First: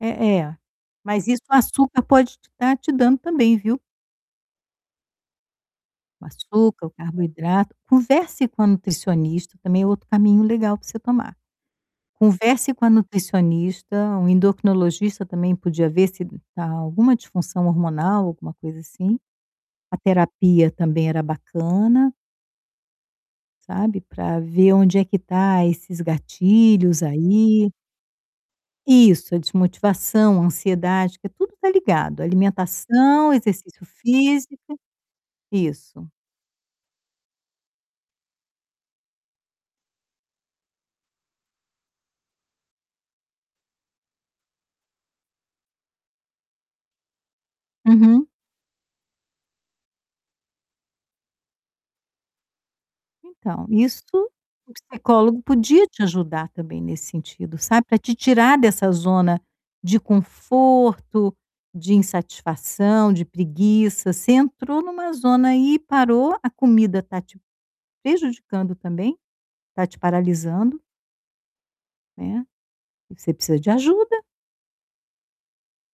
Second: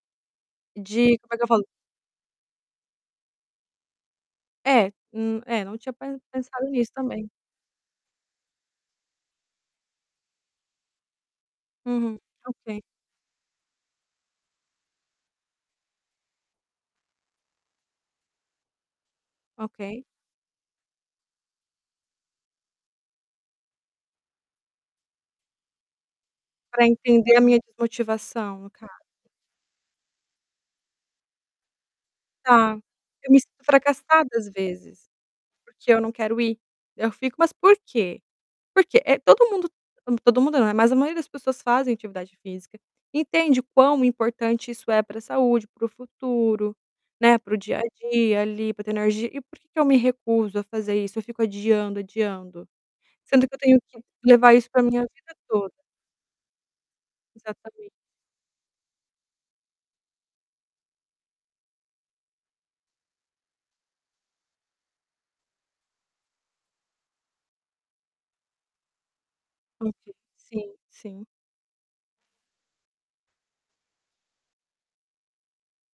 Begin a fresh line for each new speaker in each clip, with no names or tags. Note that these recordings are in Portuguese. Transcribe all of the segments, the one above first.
Eh eh,
De
mas
como é
isso
que eu
o
falo?
açúcar pode te tá te dando também, viu?
É, num é, não tinha pen
O
pensado
açúcar, o
nisso também.
carboidrato. Converse com a nutricionista, também é outro caminho legal para você tomar.
Uhum.
Converse
Ok.
com a nutricionista, um endocrinologista também podia ver se tá alguma disfunção hormonal, alguma coisa assim, a
Ok.
terapia também era bacana sabe, pra ver onde é que tá esses
Para
gatilhos
entender a minha
aí.
desmotivação no caso.
Isso, a desmotivação, a ansiedade, que tudo está ligado,
Tá,
alimentação,
eu me sinto
exercício
fracassada às
físico,
vezes, porque eu
isso.
não quero ir, eu fico: "Mas por quê?" Porque, eh, todo mundo todo mundo, não, mas a maioria das pessoas fazem atividade física, entende quão importante isso é para saúde, para o futuro, né, para o dia a
Uhum.
dia ali, para ter energia, e por que que eu me recuso a fazer isso? Eu fico adiando, adiando? Sendo que eu
Então,
tenho que
isto
levar isso
o
para minha a vida
psicólogo
toda.
podia te ajudar também nesse sentido, sabe,
Exatamente.
para te tirar dessa zona de conforto, de insatisfação, de preguiça, você entrou em uma zona aí parou, a comida está te prejudicando também, está te
[unintelligible] Sim,
paralisando
sim.
né. E você precisa de ajuda.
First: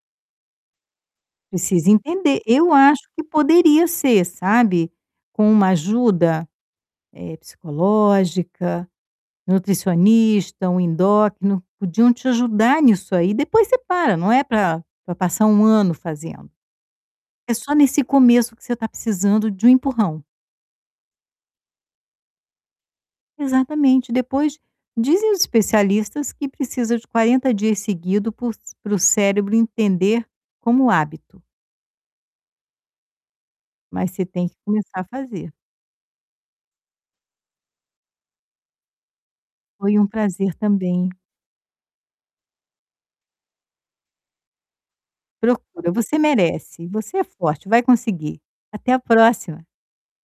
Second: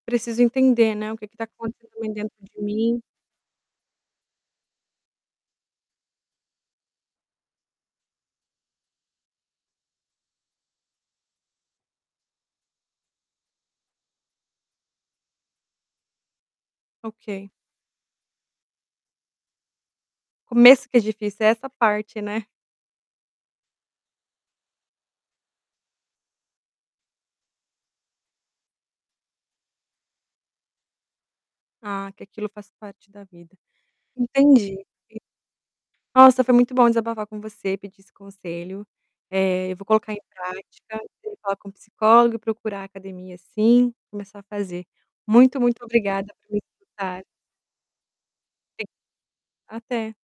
Preciso entender, né, o que que está
Precisa
acontecendo também dentro
entender,
de
eu acho
mim.
que poderia ser, sabe, com uma ajuda, eh, psicológica, nutricionista, um endócrino, podiam te ajudar nisso aí, depois você para, não é para, para passar 1 ano fazendo.
Ok.
É só nesse começo que você está precisando de um empurrão.
Começo que é difícil, é essa parte, né.
Exatamente. Depois, dizem os especialistas que precisa de 40 dias seguido por c para o cérebro entender como hábito.
Ah, que aquilo faz parte da vida.
Mas você tem que
Entendi.
começar a fazer.
Nossa, foi muito bom desabafar com você, pedir esse conselho, eh, eu vou
Foi um
colocar em
prazer
prática,
também.
falar com psicólogo e procurar a academia sim, começar a fazer. Muito, muito
Procura, você
obrigada por me
merece, você é
escutar.
forte, vai conseguir.
[unintelligible]
Até a próxima.
Até.